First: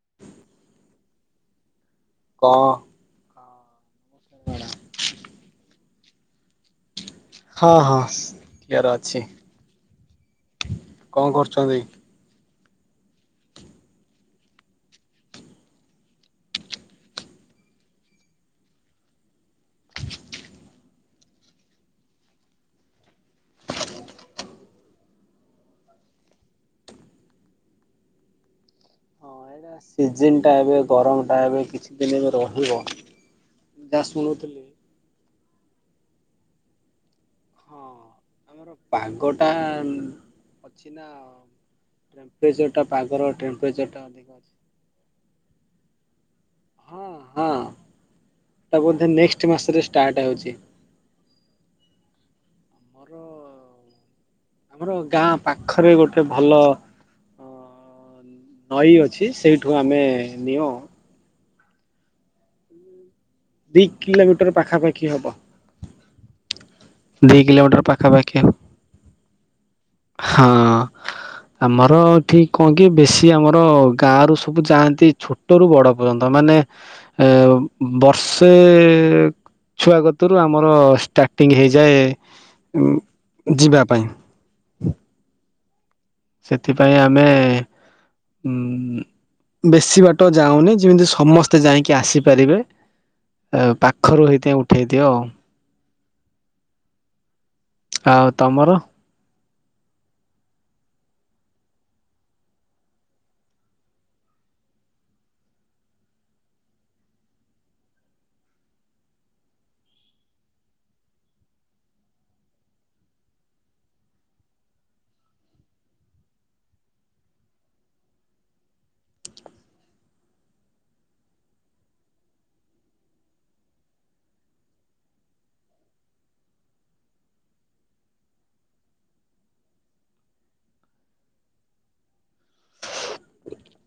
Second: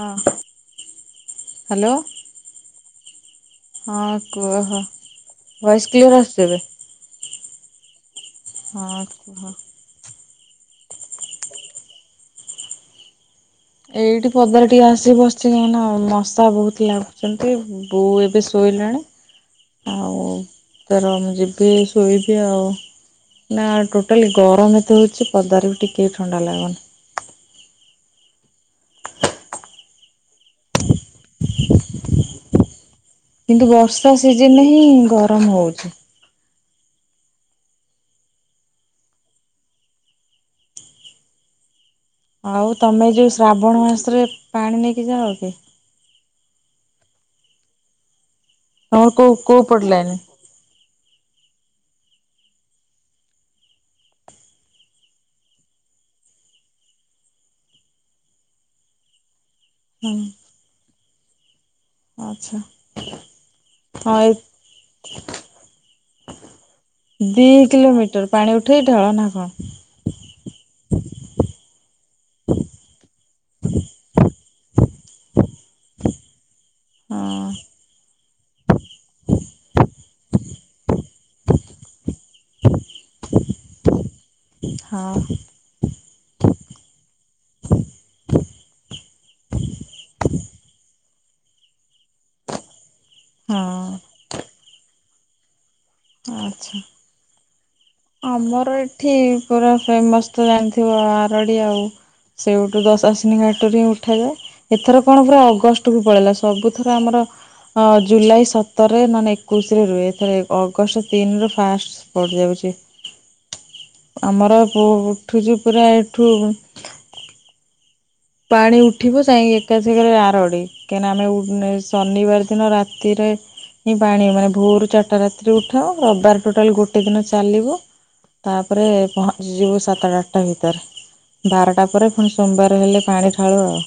ହଁ ହ୍ୟାଲୋ। ଓଁ ହଁ କୁହହୋ ଭଏସ କ୍ଲିଅର ଆସୁଛି ଏବେ। ହଁ ହଁ। କ୍ଲିୟର ହଠ ଅଛି କହ। [unintelligible] କଣ କରୁଛନ୍ତି। ଏଇଠି ପଦାର ଟିକେ ଆସି ବସି ଯାାଇନା ମଶା ବହୁତ ଲାଗୁଛନ୍ତି। ବୋଉ ଏବେ ଶୋଇଲାଣି। ଆଉ ତର ମୁ ଯିବି ଶୋଇବି ଆଉ। ନା ଆଉ ଟୋଟାଲି ଗରମ ଏତେ ହେଉଛି ପଦାର ବି ଟିକେ ଥଣ୍ଡା ଲାଗୁନି। ସିଜନ୍ଟା ଏବେ ଗରମଟା ଏବେ କିଛି ଦିନ ଏବେ ରହିବ। କିନ୍ତୁ ଯାହା ବର୍ଷା ଶୁଣୁଥିଲି ସିଜନରେ ହିଁ ଗରମ ହଉଛି। ହଁ ପାଗଟା ଅଛି ନା। ଏବେ ଯୋଟା ଆଉ ଟେମ୍ପଚର ଟା ତମେ ପାଗର ଯୋଉ ଶ୍ରାବଣ ଟେମ୍ପଚର ଟା ମାସରେ ଅଧିକ ଅଛି। ପାଣି ନେଇକି ଯା ଅ କି ହଁ ହଁ ତା ବୋଧେ ତମର କୋଉ ନେକ୍ସଟ୍ କୋଉ ପଟ ମାସରେ ଲାଇନ? ଷ୍ଟାର୍ଟ ହେଉଛି ଆମର ଆମର ଗାଁ ପାଖରେ ଗୋଟେ ଭଲ ନଈ ଅଛି ସେଇଠୁ ଆମେ ହଁ ନିଓ ଆଚ୍ଛା। ଦି ହଁ ଏ କିଲୋମିଟର ପାଖାପାଖି ହବ। ଦି କିଲୋମିଟର ପାଣି ଉଠେଇ ଢାଳ ନା କଣ? ହଁ। ଆମର ଠିକ୍ କଣ କି ବେଶୀ ଆମର ଗାଁ ରୁ ସବୁ ଯାଆନ୍ତି ଛୋଟ ରୁ ବଡ଼ ପର୍ଯ୍ୟନ୍ତ ମାନେ ଏ ହଁ ବର୍ଷେ ଛୁଆ କତରୁ ଆମର ଷ୍ଟାର୍ଟିଂ ହେଇଛି ଯାଏ ଉ ଯିବା ପାଇଁ। ହଁ। ସେଥିପାଇଁ ଆମେ ଉଁ ବେଶୀ ବାଟ ଯାଉନି ଯେମିତି ସମସ୍ତେ ଯାଇକି ଆସିପାରିବେ। ଏ ହଁ ପାଖରୁ ହେଇଥାଇଁ ଉଠେଇଦିଅ ଆଉ। ଆଚ୍ଛା। ଆଉ ତମର? ଆମର ଏଠି ପୁରା ଫେମସ୍ ତ ଜାଣିଥିବ ଆରଡ଼ି ଆଉ। ସେଉଠୁ ଦସାସିନି ଘାଟରୁ ହିଁ ଉଠାଯାଏ। ଏଥର କଣ ପୁରା ଅଗଷ୍ଟ କୁ ପଳେଇଲା। ସବୁଥର ଆମର ହଁ ଜୁଲାଇ ସତରରେ ନହେଲେ ଏକୋଇଶରେ ରୁହେ। ଏଥର ଅଗଷ୍ଟ ତିନି ରୁ ଫାଷ୍ଟ ସ୍ପଟ ଯାଉଛି। ଆମର ପୁ ଉଠୁଛି ପୁରା ଏଠୁ ପାଣି ଉଠିବ ଯାଇଁ ଏକା ଛେକରେ ଆରଡ଼ି। କାହିଁ ନା ଆମେ ଉ ଶନିବାର ଦିନ ରାତିରେ ପାଣି ମାନେ ଭୋରୁ ଚାରିଟା ରାତିରେ ଉଠାଉ। ରବିବାର ଟୋଟାଲ ଗୋଟେ ଦିନ ଚାଲିବ। ତାପରେ ପହଞ୍ଚିଯିବୁ ସାତଟା ଆଠଟା ଭିତରେ। ବାରଟା ପରେ ପୁଣି ସୋମବାର ହେଲେ ପାଣି ଢାଳୁ ଆଉ।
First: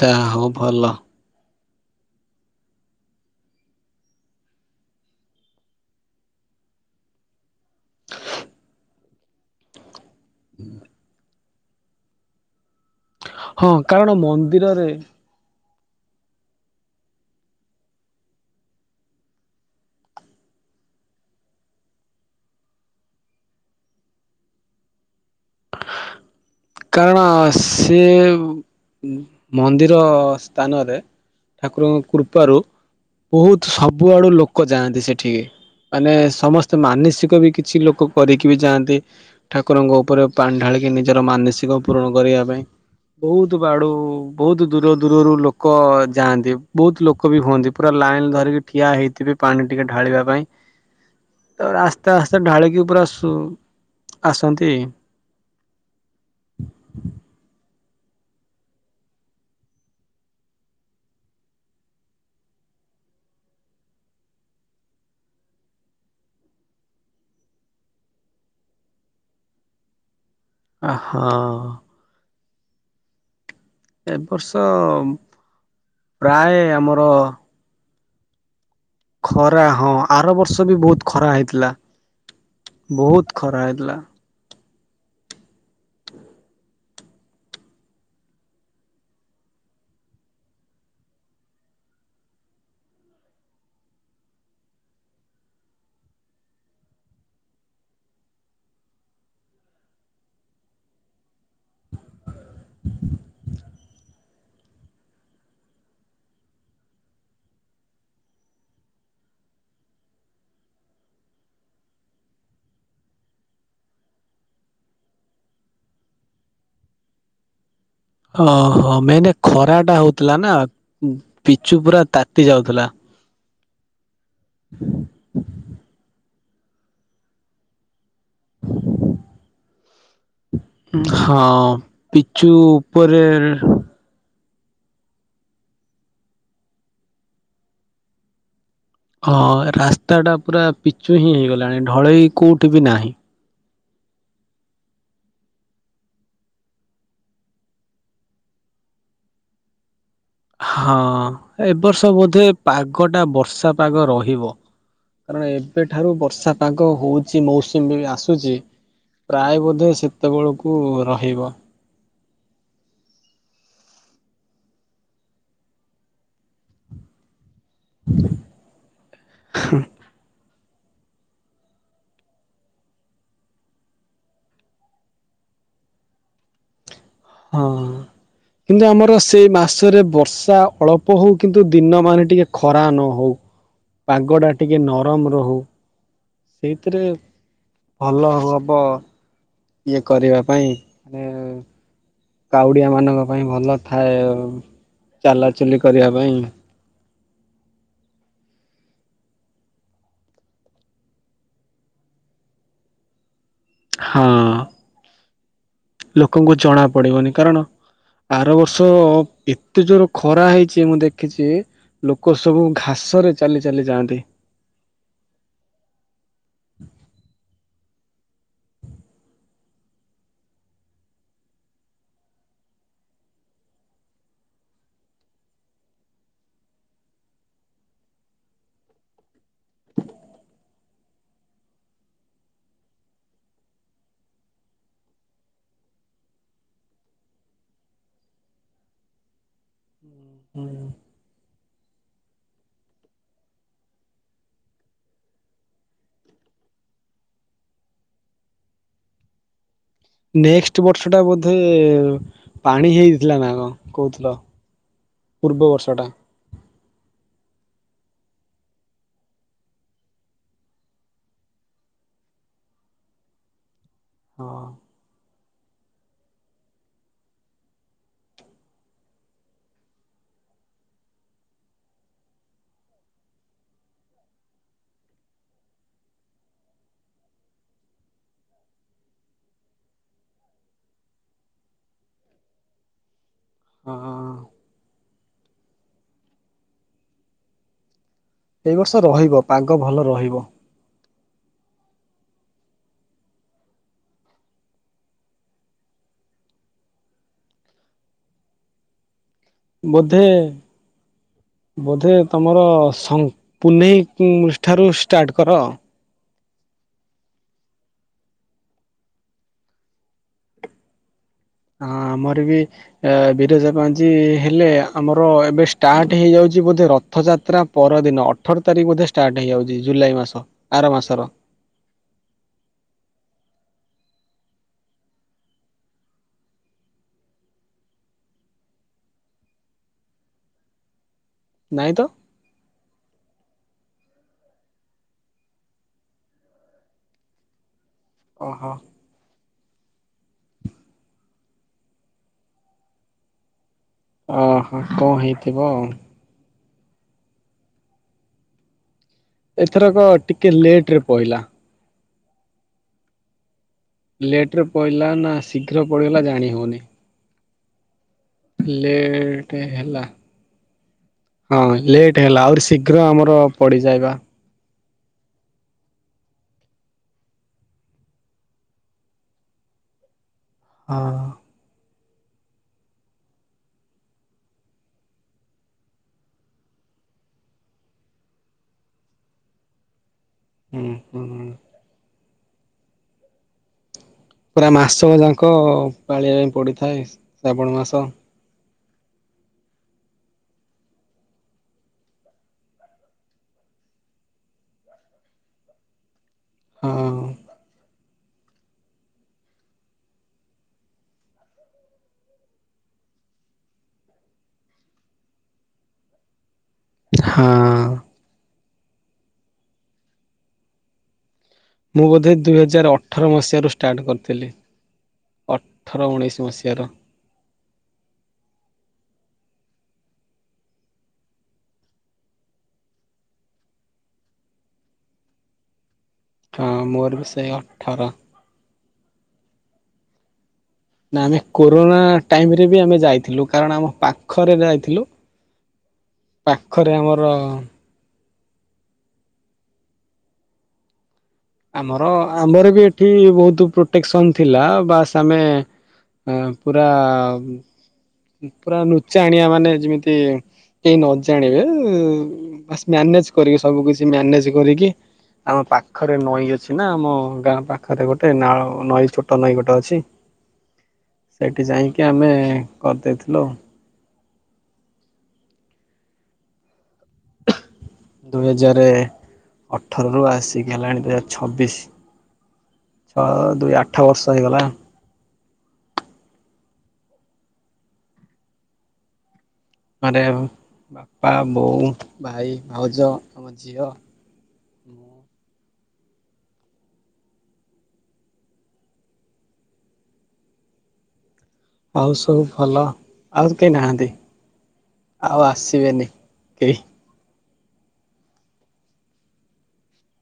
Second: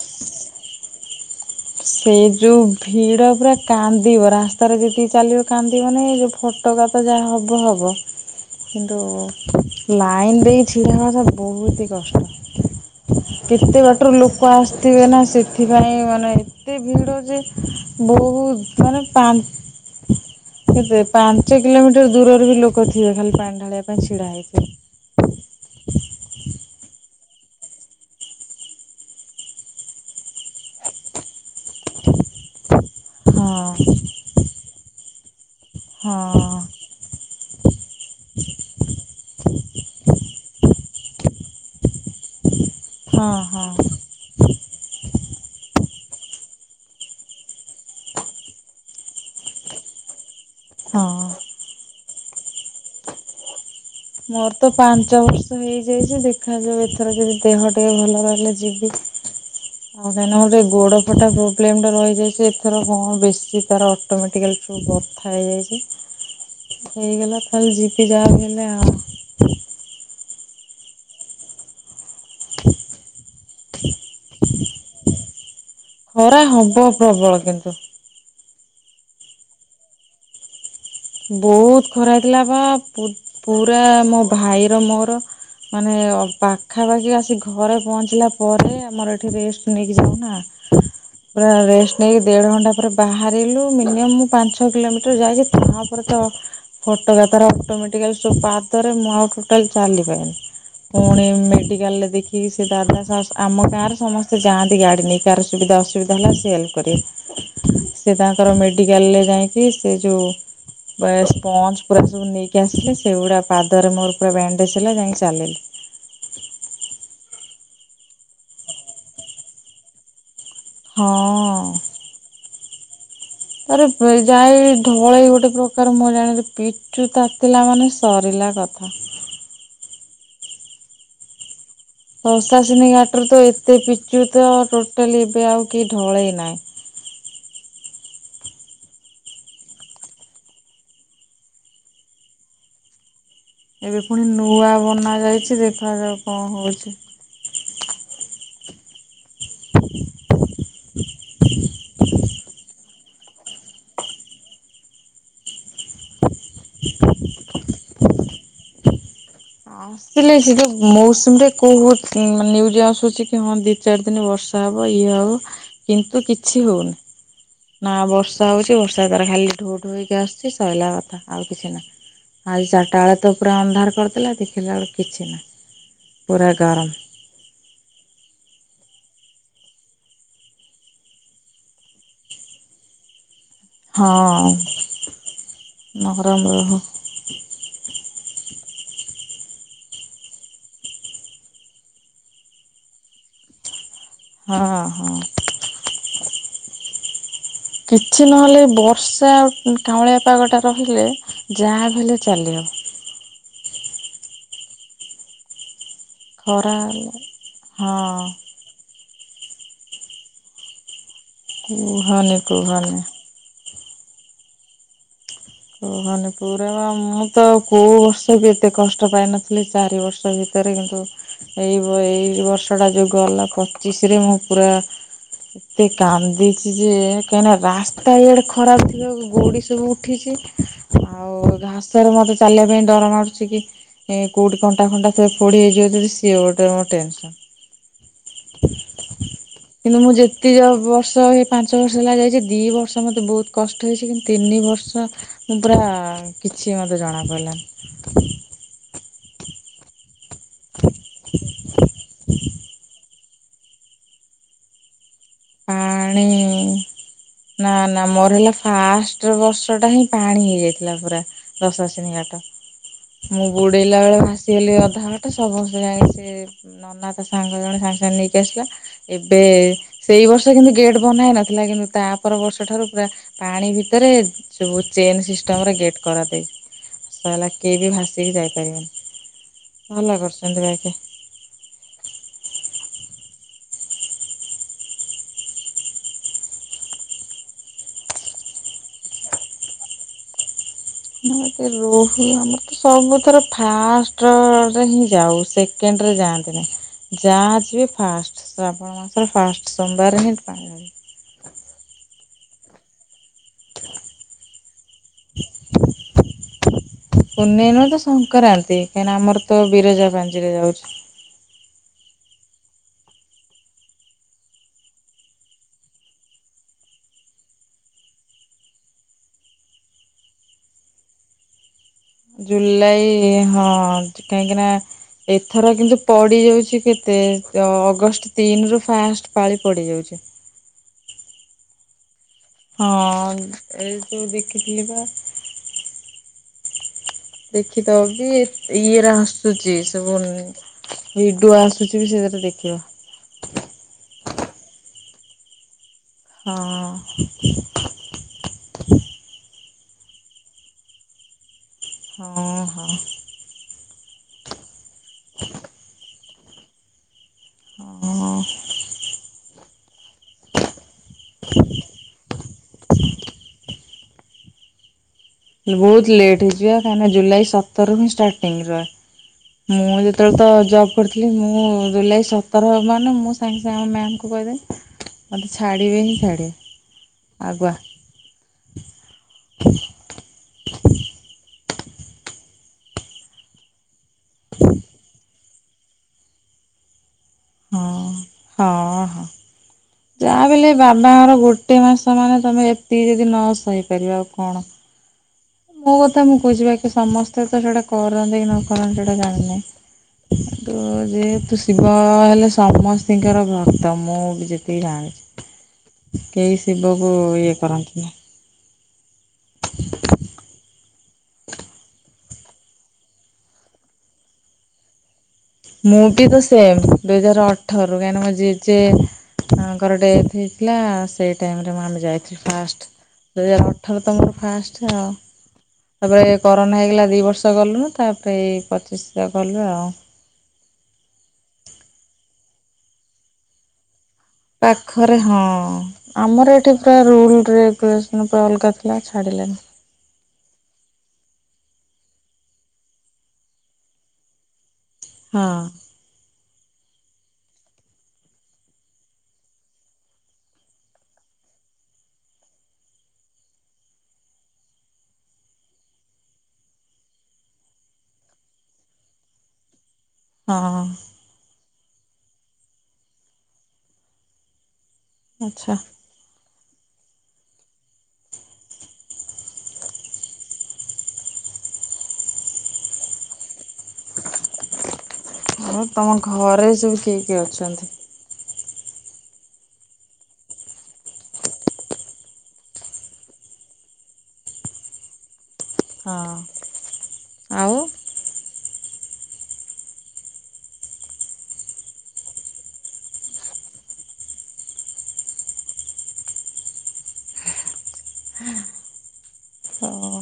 ଯା ହଉ ଭଲ। ସେ ଯୋଉ ଭିଡ଼ ପୁରା କାନ୍ଦିବ। ରାସ୍ତାରେ ଯେତିକି ଚାଲିବ କାନ୍ଦିବ ନାଇଁ ଏ ଯୋଉ ଫ ଫଟକା ତ ଯା ହବ ହବ କିନ୍ତୁ ଲାଇନ ଦେଇ ଛିଡ଼ା ହବା ଟା ବହୁତି କଷ୍ଟ। ହଁ କେତେ କାରଣ ବାଟରୁ ଲୋକ ମନ୍ଦିରରେ ଆସିଥିବେ ନା ସେଥିପାଇଁ ମାନେ ଏତେ ଭିଡ଼ ଯେ ବହୁତ ମାନେ ପା କେତେ ପାଞ୍ଚ କିଲୋମିଟର ଦୂରରେ ବି ଲୋକ ଥିବେ ଖାଲି ପାଣି ଢାଳିବା ପାଇଁ ଛିଡ଼ା ହେଇଥିବେ। କାରଣ ସେ ମନ୍ଦିର ସ୍ଥାନରେ ଠାକୁରଙ୍କ କୃପାରୁ ବହୁତ ହଁ ସବୁଆଡ଼ୁ ଲୋକ ଯାଆନ୍ତି ସେଠିକି ମାନେ ହଁ ସମସ୍ ତ ମାନସିକ ବି କିଛି ଲୋକ କରିକି ବି ଯାଆନ୍ତି। ଠାକୁରଙ୍କ ଉପରେ ପାଣି ଢାଳିକି ନିଜର ମାନସି ସିକ ପୂରଣ କରିବା ପାଇଁ। ହଁ ବହୁତ ହଁ ବାଡ଼ୁଉ ବହୁତ ଦୂର ଦୂରରୁ ଲୋକ ଯାଆନ୍ତି। ବହୁତ ଲୋକ ବି ହୁଅନ୍ତି। ପୁରା ଲାଇନ ଧରିକି ଠିଆ ହେଇଥିବେ ପାଣି ଟିକେ ଢାଳିବା ପାଇଁ। ହଁ। ଆସ୍ତେ ଆସ୍ତେ ଢାଳି କି ପୁରା ସୁ ମୋର ତ ଆସନ୍ତି। ପାଆନ୍ତି ପାଞ୍ଚ ବର୍ଷ ହେଇଯାଇଛି ଦେଖା ଯାଉ ଏଥର ଯଦି ଦେହ ଟିକେ ଭଲ ରହିଲେ ଯିବି। ଆଉ କାହିଁକି ଗୋଡ଼ ଫଟା ପ୍ରୋବ୍ଲେମ ଟା ରହିଯାଇଛି ଏଥର କଣ ବେଶୀ ତାର ଅଟୋମେଟିକାଲିଠୁ ବଥା ହେଇଯାଇଛି ହେଇଗଲା ତାହେଲେ ଯିପି ଯାହା ହେଲେ ଆଉ। [unintelligible] ଅ ହଁ। ଏ ବର୍ଷ ପ୍ରାୟ ଆମର କିନ୍ତନ୍ତୁ ଖରା ହଁ ଆର ବର୍ଷ ବି ବହୁତ ଖରା ହେଇଥିଲା ବହୁତ ଖରା ହେଇଥିଲା ବା ବହୁତ ଖରା ପୁରା ହେଇଥିଲା। ମୋ ଭାଇର ମୋର। ମାନେ ପାଖାପାଖି ଆସି ଘରେ ପହଞ୍ଚିଲା ପରେ ଆମର ଏଠି ରେଷ୍ଟ ନେଇକି ଯାଉ ନା ହଁ। ପୁରା ରେଷ୍ଟ ନେଇକି ଦେଢ଼ ଘଣ୍ଟା ପରେ ବାହାରିଲୁ ମିନିମମ୍ ମୁଁ ପାଞ୍ଚ ଛଅ କିଲୋମିଟର ଯାଇକି ପ ତା ତ ଫଟା ତର ଅଟୋମଟିକାରେ ମୁଁ ଆଉ ଟୋଟାଲ ଚାଲିପନି ପୁଣି ମେଡିକାଲ ରେ ଦେଖିକି ସେ ଦାଦା ଆମ ଗାଁରେ ସମସ୍ତେ ଯାଆନ୍ତି ଗାଡି ନେଇ କା ସୁବିଧା ଅସୁବିଧ ହେଲା ସ ସେଏଲ୍ କରିବାରେ ସେ ତାଙ୍କର ମେଡିକାଲ ରେ ଯାଇକି ସେ ଯୋଉ ସ୍ପଜ ପୁରା ସବୁ ନେଇକି ଆସିଲେ ସେଗୁଡା ପାଦରେ ମୋର ପୁରା ବଣ୍ଡେଜ ହେଲା ଯାଇକି ଚାଲିଲେ। ଓହୋ ମେନ ଖରା ଟା ହଉଥିଲା ନା ପିଚୁ ହଁ। ପୁରା ତାତି ଯାଉଥିଲା। ଆରେ ଯାଇ ଧଳେଇ ଗୋଟେ ପ୍ରକାର ମୁଁ ଜାଣଛି ଚୁ ତାତିଲା ମାନେ ସରିଲା କଥା। ହଁ। ପିଚୁ ଶତାସିିନୀ ଘାଟ ର ଉପରେ ତ ଏତେ ପିଚୁ ତ ଟୋଟାଲି ଏବେ ଆଉ କି ଢଳେଇ ନାହିଁ। ହଁ ରାସ୍ତାଟା ପୁରା ପିଚୁ ହିଁ ହେଇଗଲାଣି ଢଳେଇ କେଉଁଠି ବି ନାହିଁ। ଏବେ ପୁଣି ନୂଆ ବନା ଯାଇଛି ଦେଖାଯାଉ କଣ ହଉଛି? [unintelligible] ହଁ ଏବ ବର୍ଷ ବୋଧେ ପାଗଟା ବର୍ଷା ପାଗ ରହିବ। କାରଣ ଏବେଠାରୁ ବର୍ଷା ପାଗ ହଉଛି ମୌସୁମୀ ବି ଆସୁଛି ପ୍ରାୟ ବ ଆସିଲେ ସେ ଯୋଉ ମୌସୁମୀରେ କୋଉ ମାନେ ନିଉ ଆସୁଛି କି ହଁ ଦି ଚାରି ଦିନ ବର୍ଷା ହବ ଇଏ ହବ କିନ୍ତୁ କିଛି ହଉନି ନା ବର୍ଷା ହଉଛି ବର୍ଷା ଦାରା ଖାଲି ଢୋ ଢୋ ହେଇକି ଆସୁଛି। ଶୋଇଲାା କଥା ଆଉ କିଛି ନାହିଁ ଆଜି ଚାରିଟା ବେଳେ ତ ପୁରା ଅନ୍ଧାର କରିଦଥିଲା କି ଖିଲାବେଳୁ କିଛି ନା ପୁରା ଗରମ ହଁ। କିନ୍ତୁ ଆମର ସେଇ ମାସରେ ବର୍ଷା ଅଳ୍ପ ହେଉ କିନ୍ତୁ ଦିନମାନେ ଟିକେ ଖରା ନ ହଉ। ପାଗ ଟା ହଁ। ଟିକେ ନରମ ରହୁ। ନରମ ରହୁ ସେଇଥିରେ ଭଲ ହେବ ଇଏ କରିବା ପାଇଁ ମାନେ କାଉଡିଆ ମାନଙ୍କ ପାଇଁ ଭଲ ଥାଏ ହଁ ହଁ। ଚାଲାଚୁଲି କରିବା ପାଇଁ କିଛି ନହେଲେ ବର୍ଷା ଆଉ କାଉଁଳିଆ ପାଗଟା ରହିଲେ ଯାହା ହେଲେ ଚାଲିହବ। ହଁ। ଲୋକଙ୍କୁ ଖରା ଜଣାପଡ଼ିବନି କାରଣ ହଁ ଆର ବର୍ଷ ଏ ଏତେ ଜୋର ଖରା ହେଇଛି ମୁଁ ଦେଖିଛି ଲୋକ କୁହନି ସବୁ କୁହନି। ଘାସରେ ଚାଲି ଚାଲି ଯାଆନ୍ତି। ନିପୁରରେ ବା ମୁଁ ତ କୋଉ ବର୍ଷ ବି ଏତେ କଷ୍ଟ ପାଇନଥିଲି ଚାରି ବର୍ଷ ବି ଭତରେ କିନ୍ତୁ ଏଇ ଏଇ ବର୍ଷଟା ଯଉ ଗଲା ପଚିଶରେ ମୁଁ ପୁରା ଏତେ କାନ୍ଦିଛି ଯେ କାହିଁକିନା ରାସ୍ତା ଇଆଡେ ଖରାପ ଥିବ ଗୋଡି ସବୁ ଉଠିଛି। ଆଉ ଘାସରେ ମତେ ଚାଲିବା ପାଇଁ ଡର ମାରୁୁଛି କି? ଏଇ କୋଉଠି କଣ୍ଟା ଫଣ୍ଟା ଥିବ ଫୋଡି ହେଇଯିବ ସିଏ ଗୋଟେ ମୋ ଟେନସନ। କିନ୍ତୁ ମୁଁ ଯେତିକ ବର୍ଷ ହେଇ ପାଞ୍ଚ ବର୍ଷ ହେଲା ଯାଇଛି ଦି ବର୍ଷ ମତେ ବହୁତ କଷ୍ଟ ହେଇଛି। କିନ୍ତୁ ତିନି ବର୍ଷ ମୁଁ ପୁରା କିଛି ମୋତେ ଜଣାପଡ଼ିଲାନି। ନେକ୍ସଟ ବର୍ଷ ଟା ବୋଧେ ପାଣି ହେଇଥିଲା ନା କଣ କହୁଥିଲ? ପୂର୍ବ ବର୍ଷଟା। ପାଣି ନା ନା ମୋର ହେଲା ଫାଷ୍ଟ ବର୍ଷ ଟା ହିଁ ପାଣି ହେଇଯାଇଥିଲା ପୁରା। [unintelligible] ମୁଁ ବୁଡେଇଲା ବେଳେ ହଁ ଭାସିଗଲି ଅଧା ତ ସବୁ ବର୍ଷ ଯାଇକି ସେ ନନା ତା ସାଙ୍ଗ ଜଣେ ସାଙ୍ଗେ ସାଙ୍ଗେ ନେଇକି ଆସିଲା ଏବେ ସେଇ ବର୍ଷ କିନ୍ତୁ ଗେଟ୍ ବନା ହେଇ ନଥିଲା କିନ୍ତୁ ତା ପର ବର୍ଷ ଠାରୁ ପୁରା ପାଣି ଭିତରେ ସବୁ ଚେନ ସିଷ୍ଟମରେ ଗେଟ୍ କରାଦେଇଛି ସ ହେଲା କେହିବି ଭାସିକି ଯାଇପାରିବେନି ଭଲ କରୁଛନ୍ତି ଭାଇକେ ହଁ, ହଁ, ହଁ। ଏ ବର୍ଷ ରହିବ ପାଗ ଭଲ ରହିବ। ମ ରୋହି ଆମର ତ ସବୁଥର ଫାଷ୍ଟରେ ହିଁ ଯାଉ ସେ ସେକେଣ୍ଡରେ ଯାଆନ୍ତିନି ଯାହା ଅଛିବି ଫାଷ୍ଟ ଶ୍ରାବଣ ମାସରେ ଫାଷ୍ଟ ସୋମବାର ବୋଧେ ହିଁ ବୋଧେ ତମର ସଙ୍ଗ ପୁନେଇ ଠାରୁ ଷ୍ଟାର୍ଟ କର ପୁନେଇ ନୁହଁ ତ ସଂକ୍ରାନ୍ତି କାହିଁକି ଆମର ତ ବିରଜା ପାାଞ୍ଜି ରେ ଯାଉଛି। ହଁ, ଆମର ବି ଏ ବିରଜା ପାଞ୍ଜି ହେଲେ ଆମର ଏବେ ଷ୍ଟାର୍ଟ ହେଇଯାଉଛି ବୋଧେ ରଥଯାତ୍ରା ପରଦିନ ଅଠର ତାରିଖ ବୋଧେ ଷ୍ଟାର୍ଟ ହେଇଯାଉଛି ଜୁଲାଇ ମାସ ଆର ମାସର। ଜୁଲାଇ ହଁ କାହିଁକି ନା ଏଥର କିନ୍ତୁ ପଡିଯାଉଛି କେତେ ଅଗଷ୍ଟ ତିନି ରୁ ଫାଷ୍ଟ ପାଳି ପଡିଯାଉଛି। ନାଇଁ ତ। ହଁ ଏ ସବୁ ଦେଖିଥିଲି ପା। ଦେଖି ତ ବି ଓହୋ ଇଏ ରସ ସୁଚି ସବୁ ଭିଡିଓ ଆସୁଛି ବି ସେଥିରେ ଦେଖିବ। ଅହ, କଣ ହେଇଥିବ ଆଉ। ହଁ। ଏଥରକ ଟିକେ ଲେଟ ରେ ପଇଲା। ଅହଁ। ଲେଟରେ ପଇଲା ନା ଶୀଘ୍ର ପଡ଼ିଗଲା ଜାଣି ହେଉନି। ହଁ। ଲେଟେ ହେଲା। ହଁ ଲେଟ୍ ହେଲା ଆହୁରି ଶୀଘ୍ର ଆମର ପଡିଯାଏ ବା। ହେଲେ ବହୁତ ଲେଟ୍ ହେଇଛିବା କାହିଁକିନା ଜୁଲାଇ ସତରରୁ ହିଁ ଷ୍ଟାର୍ଟିଂ ରହେ। ମୁଁ ଯେତେବେଳେ ତ ଜବ୍ ହଁ। କରିଥିଲି ମୁଁ ଜୁଲାଇ ସ ସତର ମାନେ ମୁଁ ସାଙ୍ଗେ ସାଙ୍ଗେ ମ୍ୟାମ କୁ କହିଦେଲି ମୋତେ ଛାଡ଼ିବେ ହିଁ ଛାଡ଼ିବେ। ଆଗୁଆ। ହୁଁ, ହୁଁଁ। ପୁରା ମାସକ ଯାକ ପାଳିବା ପାଇଁ ପଡିଥାଏ। ଶ୍ରାବଣ ମାସ। ହଁ, ହଁ, ହଁ। ଯାହା ବି ହେଲେ ବାବାଙ୍କର ଗୋଟେ ମାସ ମାନେ ତମେ ଏତିକି ଯଦି ନ ସହିପାରିବ ଆଉ କଣ। ମୋ କଥା ମୁଁ କହିଛି ବାକି ହଁ ସମସ୍ତେ ତ ସେଇଟା କରନ୍ତି କି ନ କରନ୍ତି ସେଇଟା ଜାଣିନି। ଆଗୁରୁ ଯେହେତୁ ଶିବ ହେଲେ ସମସ୍ତିଙ୍କର ଭକ୍ତ ମୁଁ ବି ଯେତିକି ଜାଣଛି। କେହି ଶିବକୁ ଇଏ ହଁ କରନ୍ତିନି। ମୁଁ ବୋଧେ ଦୁଇହଜାର ଅଠର ମସିହାରୁ ଷ୍ଟାଟ କରିଥିଲି। ମୁଁ ଅଠର ବି ତ ଉଣେଇଶି ମସିହାର ସେମ୍ ଦୁଇ ହଜାର ଅଠରରୁ କାହିଁକି ନା ମୋ ଜେଜେ ତାଙ୍କର ଡେଥ୍ ହେଇଥିଲା ସେଇ ଟାଇମରେ ମୁଁ ଆମେ ଯାଇଥିଲୁ ଫାଷ୍ଟ। ଦୁଇ ହଜାର ଅଠର ତମର ଫାଷ୍ଟ ଆଉ ତାପରେ ହଁ କରୋନା ହେଇଗଲା ମୋର ଦି ବି ସେଇ ବର୍ଷ ଗଲୁନୁ ଅଠର ତାପରେ ଏଇ ପଚିଶିରେ ଗଲୁ ଆଉ। ନା ଆମେ କୋରୋନା ଟାଇମରେ ବି ଆମେ ଯାଇଥିଲୁ କାରଣ ଆମ ପା ପାଖରେ ହଁ ଆମର ଏଠି ପାଖରେ ପୁରା ଆମର ରୁଲ୍ ରେଗୁଲସନ୍ ପୁରା ଅଲଗା ଥିଲା ଛାଡ଼ିଲେନି। ଆମର ଆମର ବି ଏଠି ବହୁତୁ ପ୍ରୋଟେକ୍ସନ୍ ଥିଲା ବାସ୍ ଆମେ ହଁ ଉ ପୁରା ପୁରା ନୁଚାଣିଆ ମାନେ ଯିମିତି କେହି ନଜାଣିବେ ବାସ୍ ମ୍ୟାନେଜ୍ କରିକି ସବୁ କିଛି ମ୍ୟାନେଜ୍ କରିକି ଆମ ପାଖ ରେ ନଈ ଅଛି ନା ଆମ ଗାଁ ପାଖରେ ଗୋଟେ ନାଳ ନଈ ଛୋଟ ନଈ ଗୋଟେ ଅଛି। ହଁ। ସେଇଠି ଯାଇକି ଆମେ କର୍ ଦେଇଥିଲୁ। ଆଚ୍ଛା। ଦୁଇ ହଜାରେ ଅଠରରୁ ଆସିକି ହେଲାଣି ଦୁଇ ହ ଛବିଶି। ଛଅ ଦୁଇ ଆଠ ବର୍ଷ ହେଇଗଲା। ମୁଁ ତମ ଘରେ ସବୁ କିଏ କିଏ ଅଛନ୍ତି? ଘରେ ବାପା ବୋଉ ଭାଇ ଭାଉଜ ଆମ ଝିଅ। ହଁ ଆଉ? ଆଉ ସବୁ ଭଲ ଆଉ ତ କେହି ନାହାନ୍ତି। ଆଉ ଆସିବେନି କେହି। ଆଉ